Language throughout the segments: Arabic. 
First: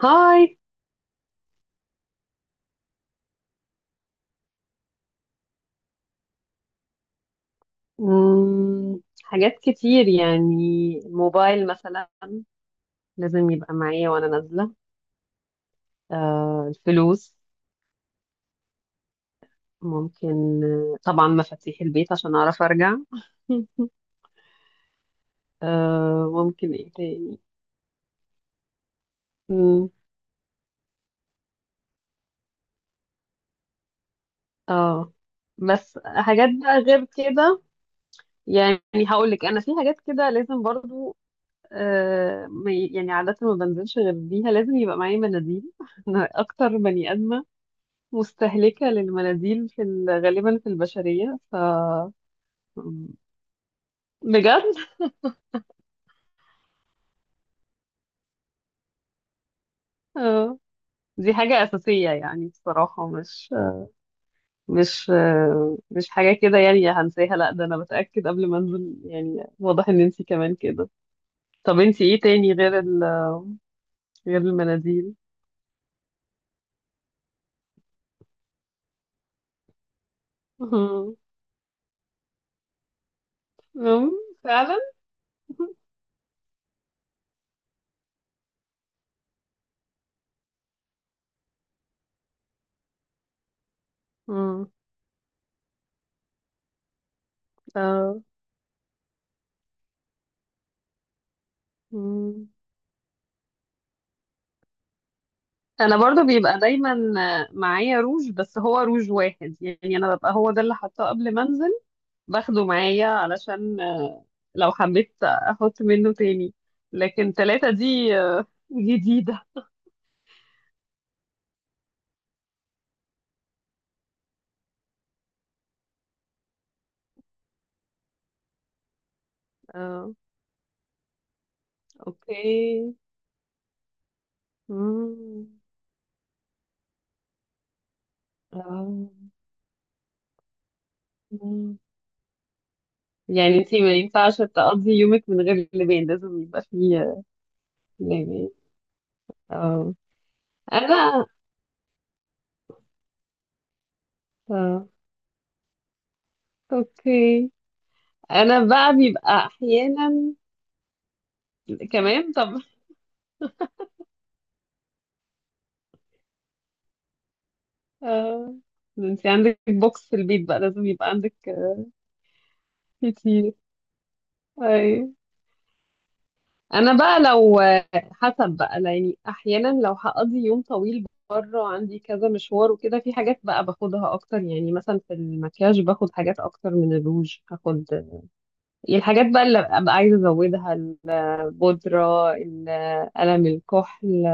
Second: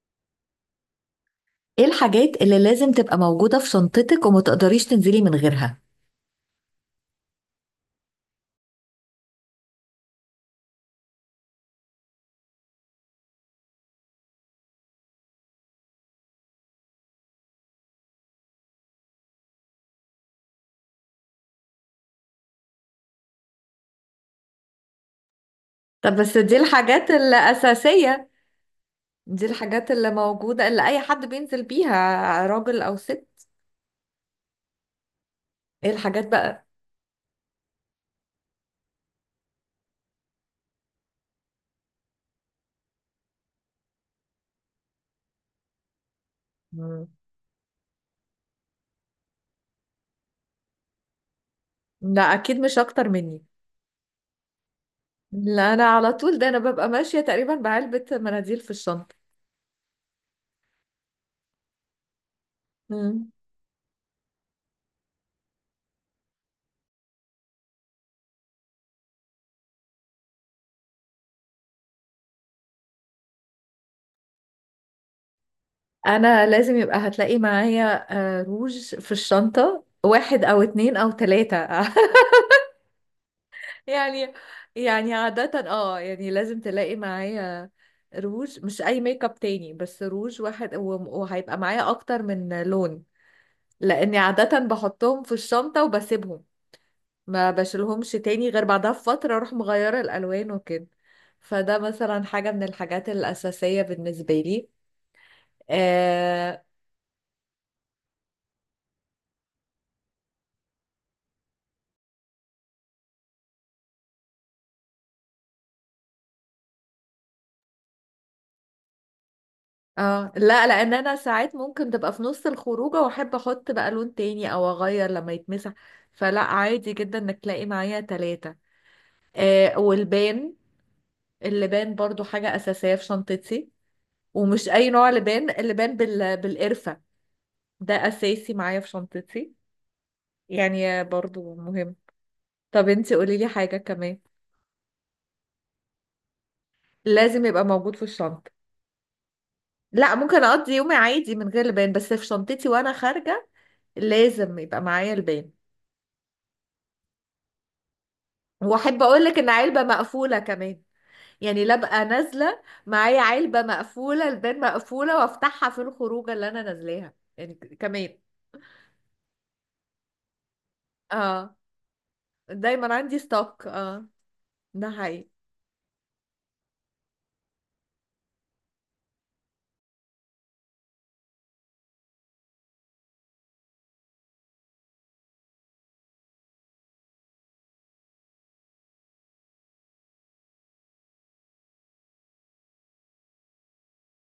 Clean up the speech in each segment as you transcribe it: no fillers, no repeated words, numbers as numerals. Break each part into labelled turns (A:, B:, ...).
A: هاي.
B: ايه الحاجات اللي لازم تبقى موجودة في شنطتك وما تقدريش تنزلي من غيرها؟
A: مم. حاجات كتير يعني. موبايل مثلا لازم يبقى معايا وانا نازلة. آه الفلوس ممكن، طبعا مفاتيح البيت عشان اعرف ارجع.
B: طب
A: آه
B: بس دي
A: ممكن، ايه
B: الحاجات
A: تاني؟
B: الأساسية. دي
A: مم.
B: الحاجات اللي موجودة اللي أي حد بينزل بيها راجل أو ست.
A: اه.
B: ايه
A: بس
B: الحاجات
A: حاجات
B: بقى؟
A: بقى غير كده. يعني هقول لك انا في حاجات كده لازم برضو. يعني عادة ما بنزلش غير بيها، لازم يبقى معايا مناديل. انا اكتر
B: مم.
A: بني ادمة مستهلكة للمناديل في غالبا في البشرية ف.
B: لا أكيد مش أكتر مني.
A: بجد.
B: لا أنا على طول، ده أنا ببقى ماشية تقريبا بعلبة مناديل في الشنطة.
A: آه، دي حاجة أساسية يعني، بصراحة
B: مم.
A: مش حاجة كده يعني هنساها، لا، ده أنا بتأكد قبل ما أنزل. يعني واضح إن أنتي كمان كده. طب أنتي إيه تاني غير غير المناديل؟
B: أنا لازم يبقى هتلاقي معايا روج في الشنطة، واحد أو اتنين أو
A: مم.
B: تلاتة
A: مم.
B: يعني
A: فعلا.
B: يعني عادة لازم تلاقي معايا روج، مش اي ميك اب تاني، بس روج واحد وهيبقى معايا اكتر من لون، لاني عادة
A: مم.
B: بحطهم في الشنطة وبسيبهم، ما بشيلهمش
A: آه.
B: تاني غير بعدها بفترة اروح مغيرة الالوان وكده. فده مثلا
A: مم.
B: حاجة من الحاجات الاساسية بالنسبة لي.
A: انا برضو بيبقى
B: اه.
A: دايما معايا روج، بس هو روج واحد، يعني انا ببقى هو ده اللي حاطاه قبل ما انزل، باخده معايا علشان لو حبيت احط منه تاني. لكن تلاتة دي جديدة.
B: آه لا، لان انا ساعات ممكن تبقى في نص الخروجة واحب احط بقى لون تاني او اغير لما يتمسح، فلا عادي جدا انك تلاقي معايا تلاتة. آه،
A: اه،
B: والبان اللبان برضو
A: اوكي.
B: حاجة أساسية في شنطتي، ومش أي نوع
A: مم.
B: لبان، اللبان بالقرفة، ده أساسي معايا في
A: آه.
B: شنطتي، يعني برضو
A: مم.
B: مهم. طب انتي قوليلي
A: يعني
B: حاجة
A: انتي ما
B: كمان.
A: ينفعش تقضي يومك من غير لبان، لازم يبقى فيه
B: لازم يبقى موجود في
A: لبان.
B: الشنطة.
A: اه.
B: لا، ممكن أقضي يومي
A: انا.
B: عادي من غير لبان، بس في شنطتي وأنا خارجة لازم يبقى
A: اه،
B: معايا لبان.
A: اوكي. انا بقى
B: وأحب أقولك
A: بيبقى
B: إن علبة
A: احيانا.
B: مقفولة كمان، يعني لا بقى
A: كمان، طب،
B: نازلة معايا علبة مقفولة لبان مقفولة وأفتحها في الخروجة اللي أنا نازلاها، يعني كمان.
A: اه، انتي عندك بوكس في البيت بقى، لازم يبقى عندك
B: اه، دايما عندي
A: كتير.
B: ستوك. اه،
A: اي.
B: ده حقيقي.
A: انا بقى لو، حسب بقى يعني، احيانا لو هقضي يوم طويل بره، عندي كذا مشوار وكده، في حاجات بقى باخدها اكتر. يعني مثلا في المكياج باخد حاجات اكتر، من الروج هاخد يعني الحاجات بقى اللي ابقى عايزه ازودها، البودره، قلم الكحل.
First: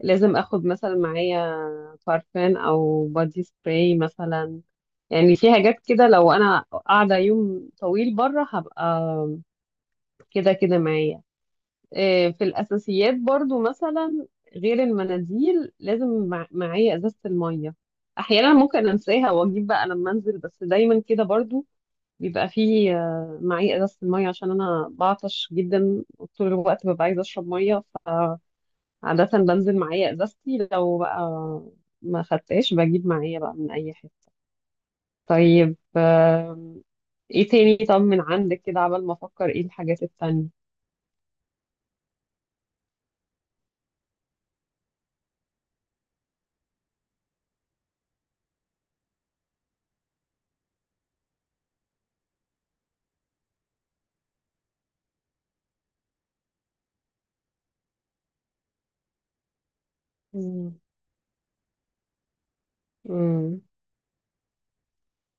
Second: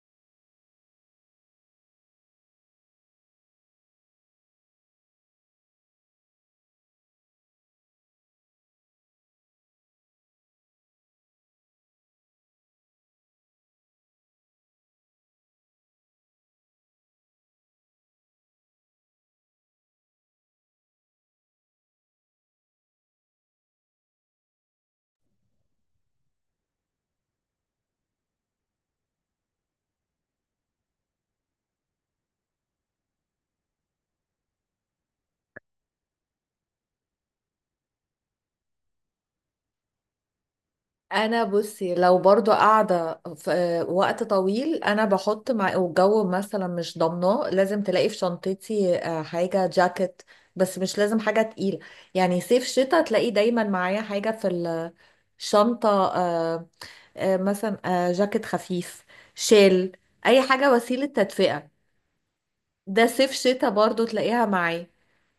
A: لازم اخد مثلا معايا بارفان او بادي سبراي مثلا. يعني في حاجات كده، لو انا قاعده يوم طويل بره هبقى كده كده معايا. في الأساسيات برضو مثلا غير المناديل، لازم معايا إزازة المية. أحيانا ممكن أنساها وأجيب بقى لما أنزل، بس دايما كده برضو بيبقى فيه، معايا إزازة المية عشان أنا بعطش جدا طول الوقت، ببقى عايزة أشرب مية، فعادة بنزل معايا إزازتي. لو بقى ما خدتهاش بجيب معايا بقى من أي حتة. طيب، إيه تاني؟ طب من عندك كده عبال ما أفكر إيه الحاجات التانية.
B: انا بصي لو برضو قاعده في وقت طويل، انا بحط مع، والجو مثلا مش ضامناه، لازم تلاقي في شنطتي حاجه جاكيت، بس مش لازم حاجه تقيله. يعني صيف شتاء تلاقي دايما معايا حاجه في الشنطه، آه، مثلا جاكيت خفيف، شال، اي حاجه
A: مم.
B: وسيله تدفئه. ده صيف
A: مم.
B: شتاء برضو تلاقيها معايا.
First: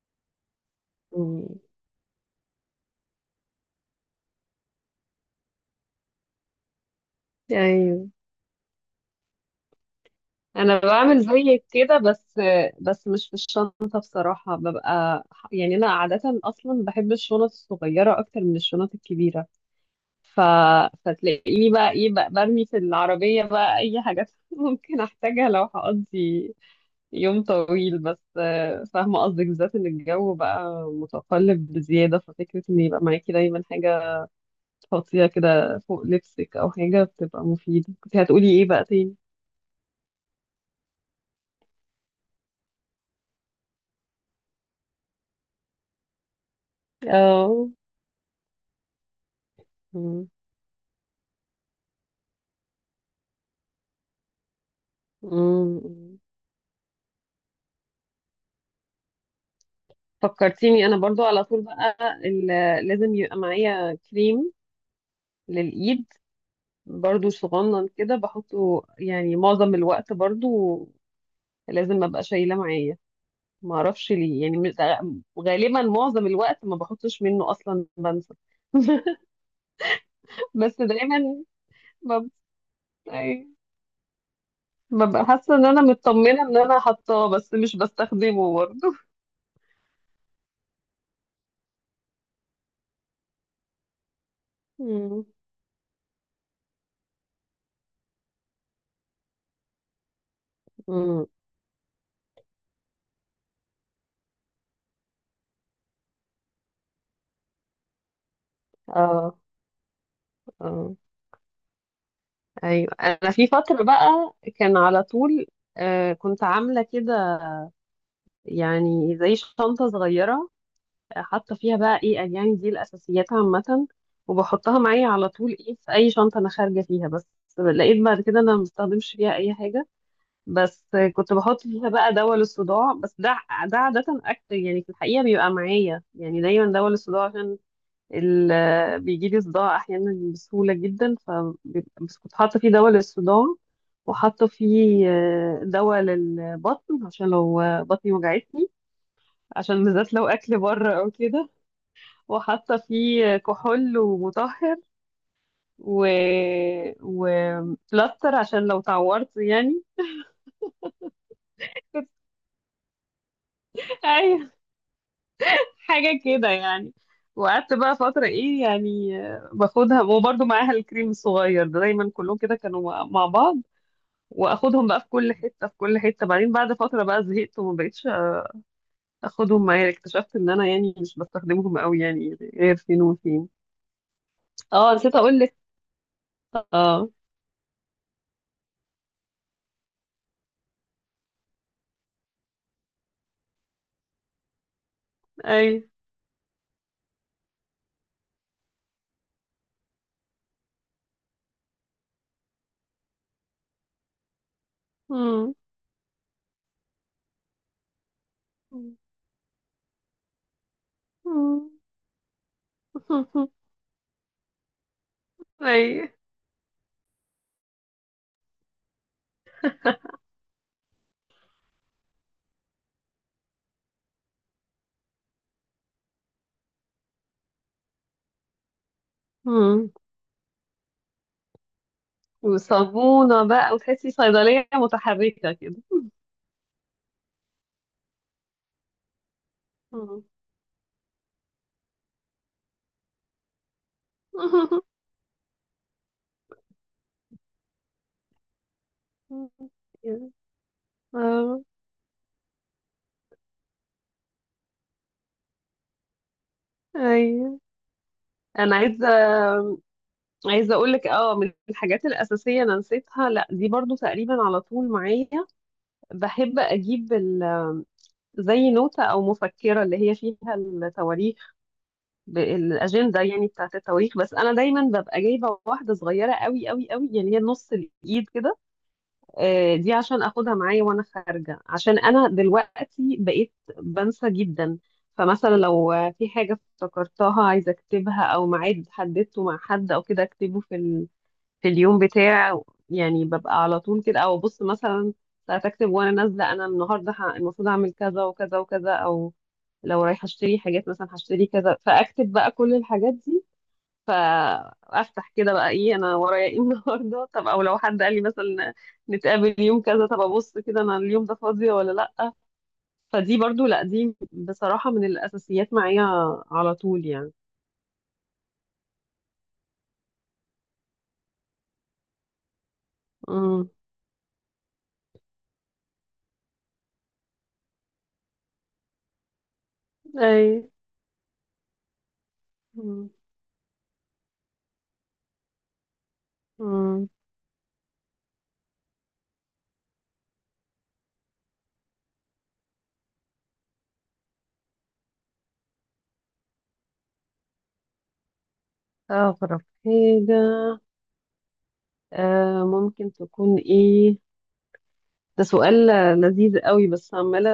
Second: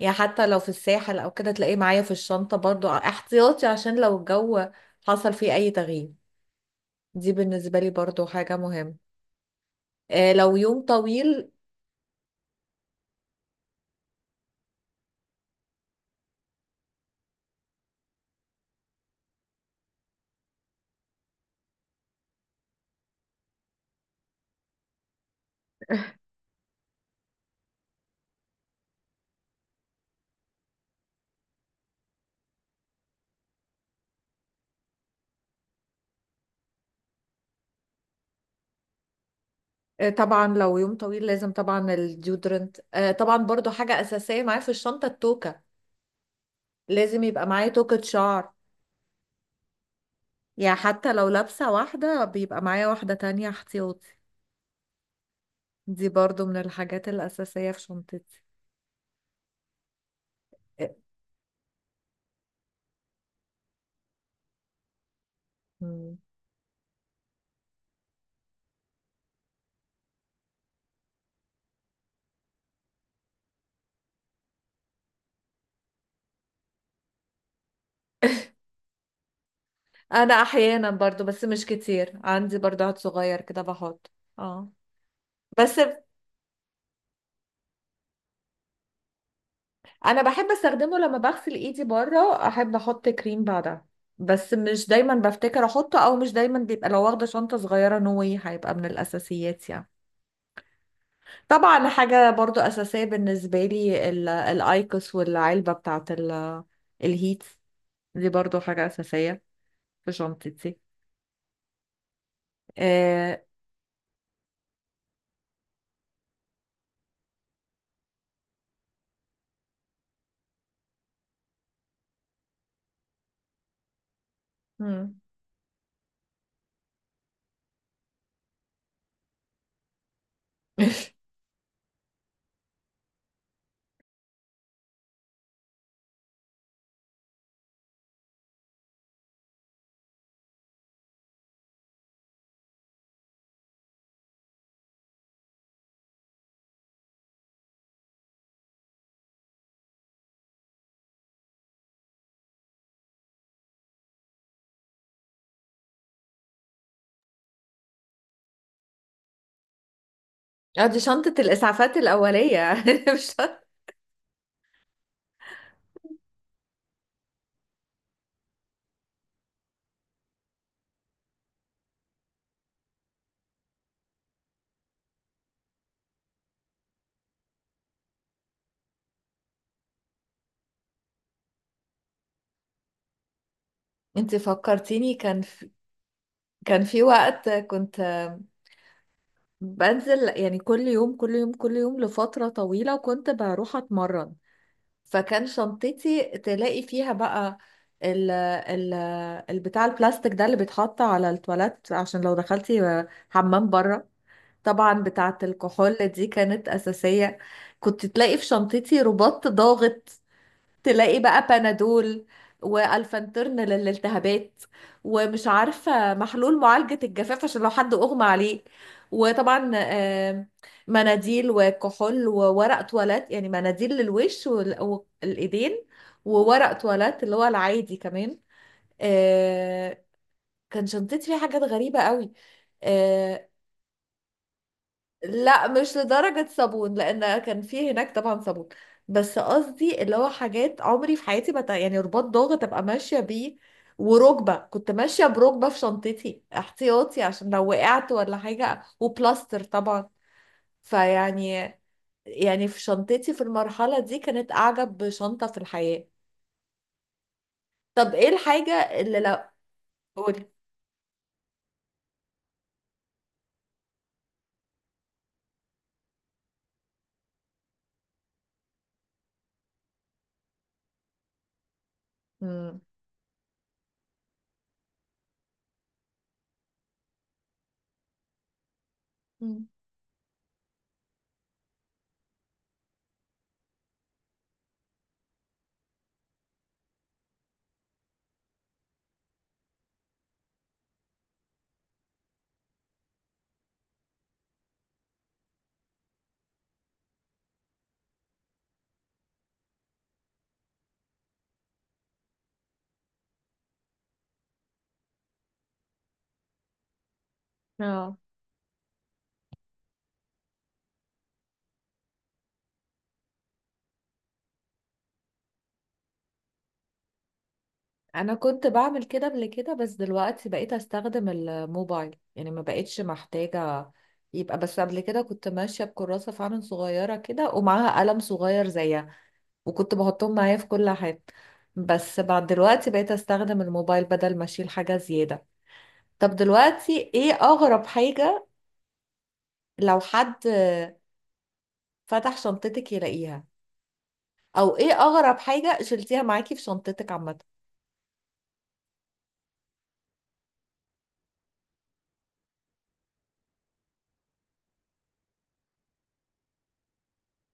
B: يعني حتى لو في الساحل او كده
A: مم.
B: تلاقيه معايا في الشنطة، برضو احتياطي عشان لو الجو حصل فيه اي تغيير. دي بالنسبة لي
A: أيوه.
B: برضو حاجة مهمة. آه لو
A: انا
B: يوم
A: بعمل
B: طويل.
A: زيك كده، بس مش في الشنطه بصراحه. ببقى يعني، انا عاده اصلا بحب الشنط الصغيره اكتر من الشنط الكبيره، ف... فتلاقيني بقى ايه بقى برمي في العربيه بقى اي حاجات ممكن احتاجها لو هقضي يوم طويل. بس فاهمه قصدك، بالذات ان الجو بقى متقلب بزياده، ففكره ان يبقى معاكي دايما حاجه تحطيها كده فوق لبسك او حاجه بتبقى مفيده. كنت هتقولي ايه بقى تاني؟
B: آه طبعا لو يوم طويل لازم طبعا الديودرنت، آه طبعا برضو حاجة اساسية معايا في الشنطة. التوكة لازم يبقى معايا
A: اه.
B: توكة شعر،
A: مم.
B: يعني حتى لو لابسة واحدة بيبقى معايا واحدة تانية احتياطي.
A: مم.
B: دي برضو من الحاجات الأساسية في شنطتي. آه،
A: فكرتيني، انا برضو على طول بقى ال- لازم يبقى معايا كريم للايد،
B: مم.
A: برضو صغنن كده بحطه يعني معظم الوقت، برضو لازم ابقى شايله معايا. ما اعرفش ليه يعني غالبا معظم الوقت ما بحطش منه اصلا، بنسى.
B: انا
A: بس
B: احيانا
A: دايما
B: برضو، بس مش كتير،
A: بب-
B: عندي برضو عاد صغير
A: أي-
B: كده بحط. اه،
A: ببقى حاسه ان
B: بس
A: انا مطمنه ان انا حاطاه، بس مش بستخدمه برضو.
B: انا بحب استخدمه لما بغسل ايدي بره، احب احط كريم بعدها، بس مش دايما
A: مم.
B: بفتكر احطه، او مش دايما بيبقى لو واخده شنطه صغيره نوي، هيبقى من الاساسيات يعني.
A: مم.
B: طبعا حاجه برضو اساسيه بالنسبه لي الايكوس والعلبه بتاعت الهيت، دي برضو حاجه
A: اه،
B: اساسيه في شنطتي.
A: اه، ايوه. انا
B: آه.
A: في فتره بقى كان على طول، كنت عامله كده، يعني زي شنطه صغيره، حاطه فيها بقى ايه يعني دي الاساسيات عامه، وبحطها معايا
B: مم.
A: على طول، ايه، في اي شنطه انا خارجه فيها. بس لقيت بعد كده انا ما بستخدمش فيها اي حاجه. بس كنت بحط فيها بقى دواء للصداع بس. ده ده عاده اكتر يعني، في الحقيقه بيبقى معايا يعني دايما دواء للصداع، عشان بيجي لي صداع احيانا بسهوله جدا، بس كنت حاطه فيه دواء للصداع، وحاطه فيه دواء للبطن عشان لو بطني وجعتني، عشان بالذات لو اكل بره او كده. وحاطه فيه كحول ومطهر و وبلاستر عشان لو تعورت يعني.
B: اه، دي شنطة الإسعافات الأولية مش؟
A: ايوه، حاجه كده يعني. وقعدت بقى فترة، ايه يعني، باخدها، وبرضه معاها الكريم الصغير ده دايما، كلهم كده كانوا مع بعض، واخدهم بقى في كل حته، في كل حته. بعدين بعد فتره بقى زهقت وما بقتش اخدهم معايا، اكتشفت ان انا يعني مش بستخدمهم قوي، يعني غير فين وفين.
B: انت
A: اه،
B: فكرتيني
A: نسيت اقول
B: كان
A: لك.
B: في، كان في
A: اه.
B: وقت كنت بنزل يعني كل يوم كل يوم كل يوم لفترة طويلة، وكنت بروح اتمرن، فكان
A: اي.
B: شنطتي تلاقي فيها بقى ال البتاع البلاستيك ده اللي بيتحط على التواليت عشان لو دخلتي حمام بره. طبعا بتاعة
A: مم.
B: الكحول دي كانت أساسية. كنت تلاقي في شنطتي رباط ضاغط، تلاقي بقى
A: مم.
B: بنادول، والفانترن للالتهابات، ومش
A: اي.
B: عارفه محلول معالجه الجفاف عشان لو حد اغمى عليه. وطبعا مناديل وكحول وورق تواليت، يعني مناديل للوش والايدين، وورق تواليت اللي هو العادي كمان.
A: مم.
B: آه، كان شنطتي فيها حاجات غريبه قوي.
A: وصابونه
B: آه،
A: بقى، وتحسي صيدليه متحركه
B: لا
A: كده.
B: مش لدرجة صابون، لأن كان في هناك طبعا صابون، بس قصدي اللي
A: مم.
B: هو حاجات عمري في حياتي ما ت- يعني رباط ضغط أبقى ماشية بيه، وركبة كنت ماشية بركبة في شنطتي احتياطي عشان لو وقعت ولا حاجة، وبلاستر طبعا.
A: اه،
B: فيعني، يعني في شنطتي في المرحلة دي كانت أعجب شنطة في الحياة.
A: ايوه.
B: طب إيه الحاجة
A: انا عايزه
B: اللي لو، قولي.
A: عايزه اقول لك، اه، من الحاجات الاساسيه انا نسيتها، لا دي برضو تقريبا على طول معايا. بحب اجيب زي نوتة او مفكرة اللي هي فيها التواريخ،
B: مم.
A: الاجندة يعني بتاعت التواريخ، بس انا دايما ببقى جايبة واحدة صغيرة قوي قوي قوي، يعني هي نص الايد كده.
B: مم.
A: دي عشان اخدها معايا وانا خارجة، عشان انا دلوقتي بقيت بنسى جدا. فمثلا لو في حاجة افتكرتها عايزة اكتبها، او ميعاد حددته مع حد او كده، اكتبه في اليوم بتاع. يعني ببقى على طول كده، او ابص مثلا، ساعات اكتب وانا نازله، انا النهارده المفروض اعمل كذا وكذا وكذا، او لو رايحه اشتري حاجات مثلا هشتري كذا، فاكتب بقى كل الحاجات دي. فافتح كده بقى ايه انا ورايا ايه النهارده. طب او لو حد قال
B: اه،
A: لي مثلا نتقابل يوم كذا، طب ابص كده انا اليوم ده فاضيه ولا لا. فدي برضو، لا دي بصراحه من الاساسيات معايا على طول يعني.
B: انا كنت بعمل كده قبل كده، بس دلوقتي بقيت استخدم الموبايل، يعني ما بقتش
A: امم.
B: محتاجة. يبقى بس قبل كده كنت ماشية بكراسة فعلا صغيرة كده ومعاها قلم صغير زيها، وكنت بحطهم
A: اي.
B: معايا في كل حاجة. بس بعد دلوقتي بقيت استخدم الموبايل بدل ما اشيل حاجة زيادة. طب دلوقتي
A: امم.
B: ايه اغرب حاجة لو حد فتح شنطتك يلاقيها، او ايه اغرب حاجة شلتيها معاكي في شنطتك عامة؟
A: طب، حاجه، ممكن تكون ايه؟ ده سؤال لذيذ قوي، بس عمالة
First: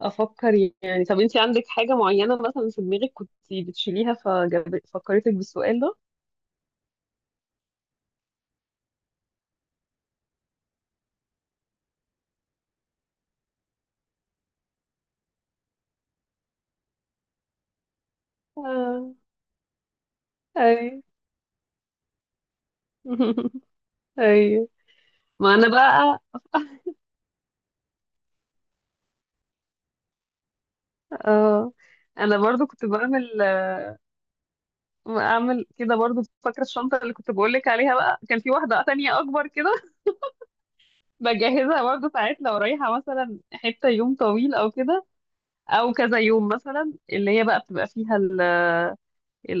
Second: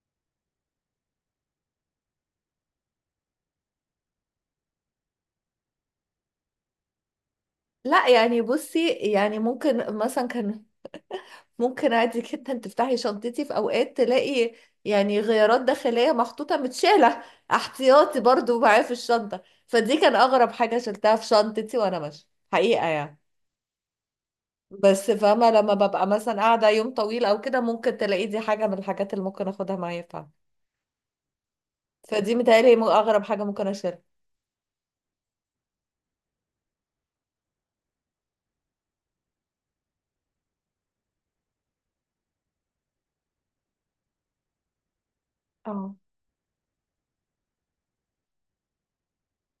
A: افكر. يعني طب انتي عندك حاجة معينة مثلا في دماغك كنت بتشيليها ففكرتك بالسؤال ده؟
B: لا يعني بصي، يعني ممكن مثلا كان، ممكن عادي جدا تفتحي شنطتي في اوقات تلاقي يعني غيارات داخلية محطوطة متشالة احتياطي برضو معايا في
A: آه.
B: الشنطة. فدي كان اغرب حاجة
A: اي.
B: شلتها في شنطتي وانا ماشية، حقيقة يعني.
A: اي.
B: بس فاهمة
A: ما انا
B: لما ببقى
A: بقى.
B: مثلا قاعدة يوم طويل او كده ممكن تلاقي دي حاجة من الحاجات اللي ممكن اخدها معايا فعلا.
A: آه
B: فدي
A: انا برضو
B: متهيألي
A: كنت
B: اغرب
A: بعمل
B: حاجة ممكن اشيلها.
A: اعمل كده برضو، فاكرة الشنطة اللي كنت بقولك عليها بقى، كان في واحدة تانية اكبر كده بجهزها برضو ساعات لو رايحة مثلا حتة يوم طويل او كده، او
B: اه،
A: كذا يوم مثلا، اللي هي بقى بتبقى فيها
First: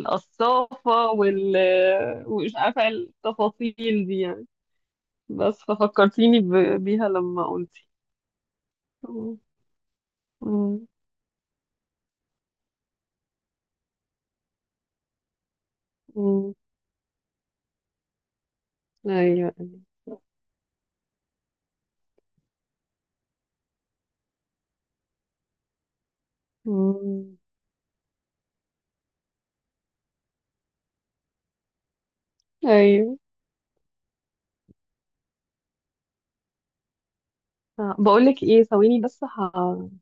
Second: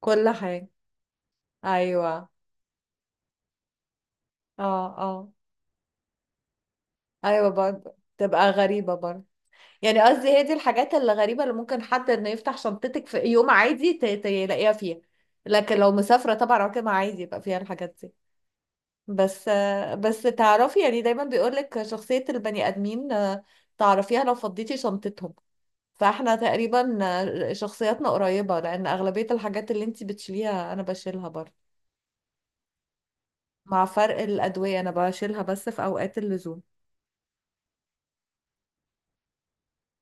B: كل حاجة، ايوه.
A: ومش عارفة إيه التفاصيل دي يعني.
B: اه اه.
A: بس ففكرتيني بيها لما
B: ايوه
A: قلتي.
B: برضه تبقى غريبة برضه،
A: مم.
B: يعني قصدي هي دي
A: مم.
B: الحاجات اللي غريبة اللي ممكن حد انه يفتح شنطتك في يوم عادي يلاقيها فيها. لكن لو مسافرة
A: مم.
B: طبعا عمرها عادي يبقى فيها الحاجات دي. بس.
A: أيوة.
B: بس تعرفي، يعني دايما بيقولك شخصية البني آدمين تعرفيها لو فضيتي شنطتهم. فاحنا تقريبا
A: مم.
B: شخصياتنا قريبة، لأن أغلبية الحاجات اللي انتي بتشيليها أنا بشيلها برضه،
A: أيوة.
B: مع فرق الأدوية أنا بشيلها بس في أوقات اللزوم.
A: بقولك ايه، ثواني بس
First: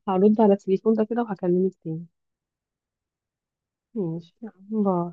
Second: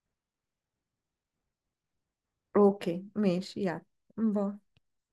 A: هرد على التليفون ده كده وهكلمك تاني.
B: اوكي ماشي يعني.
A: ماشي.
B: باي.
A: باي.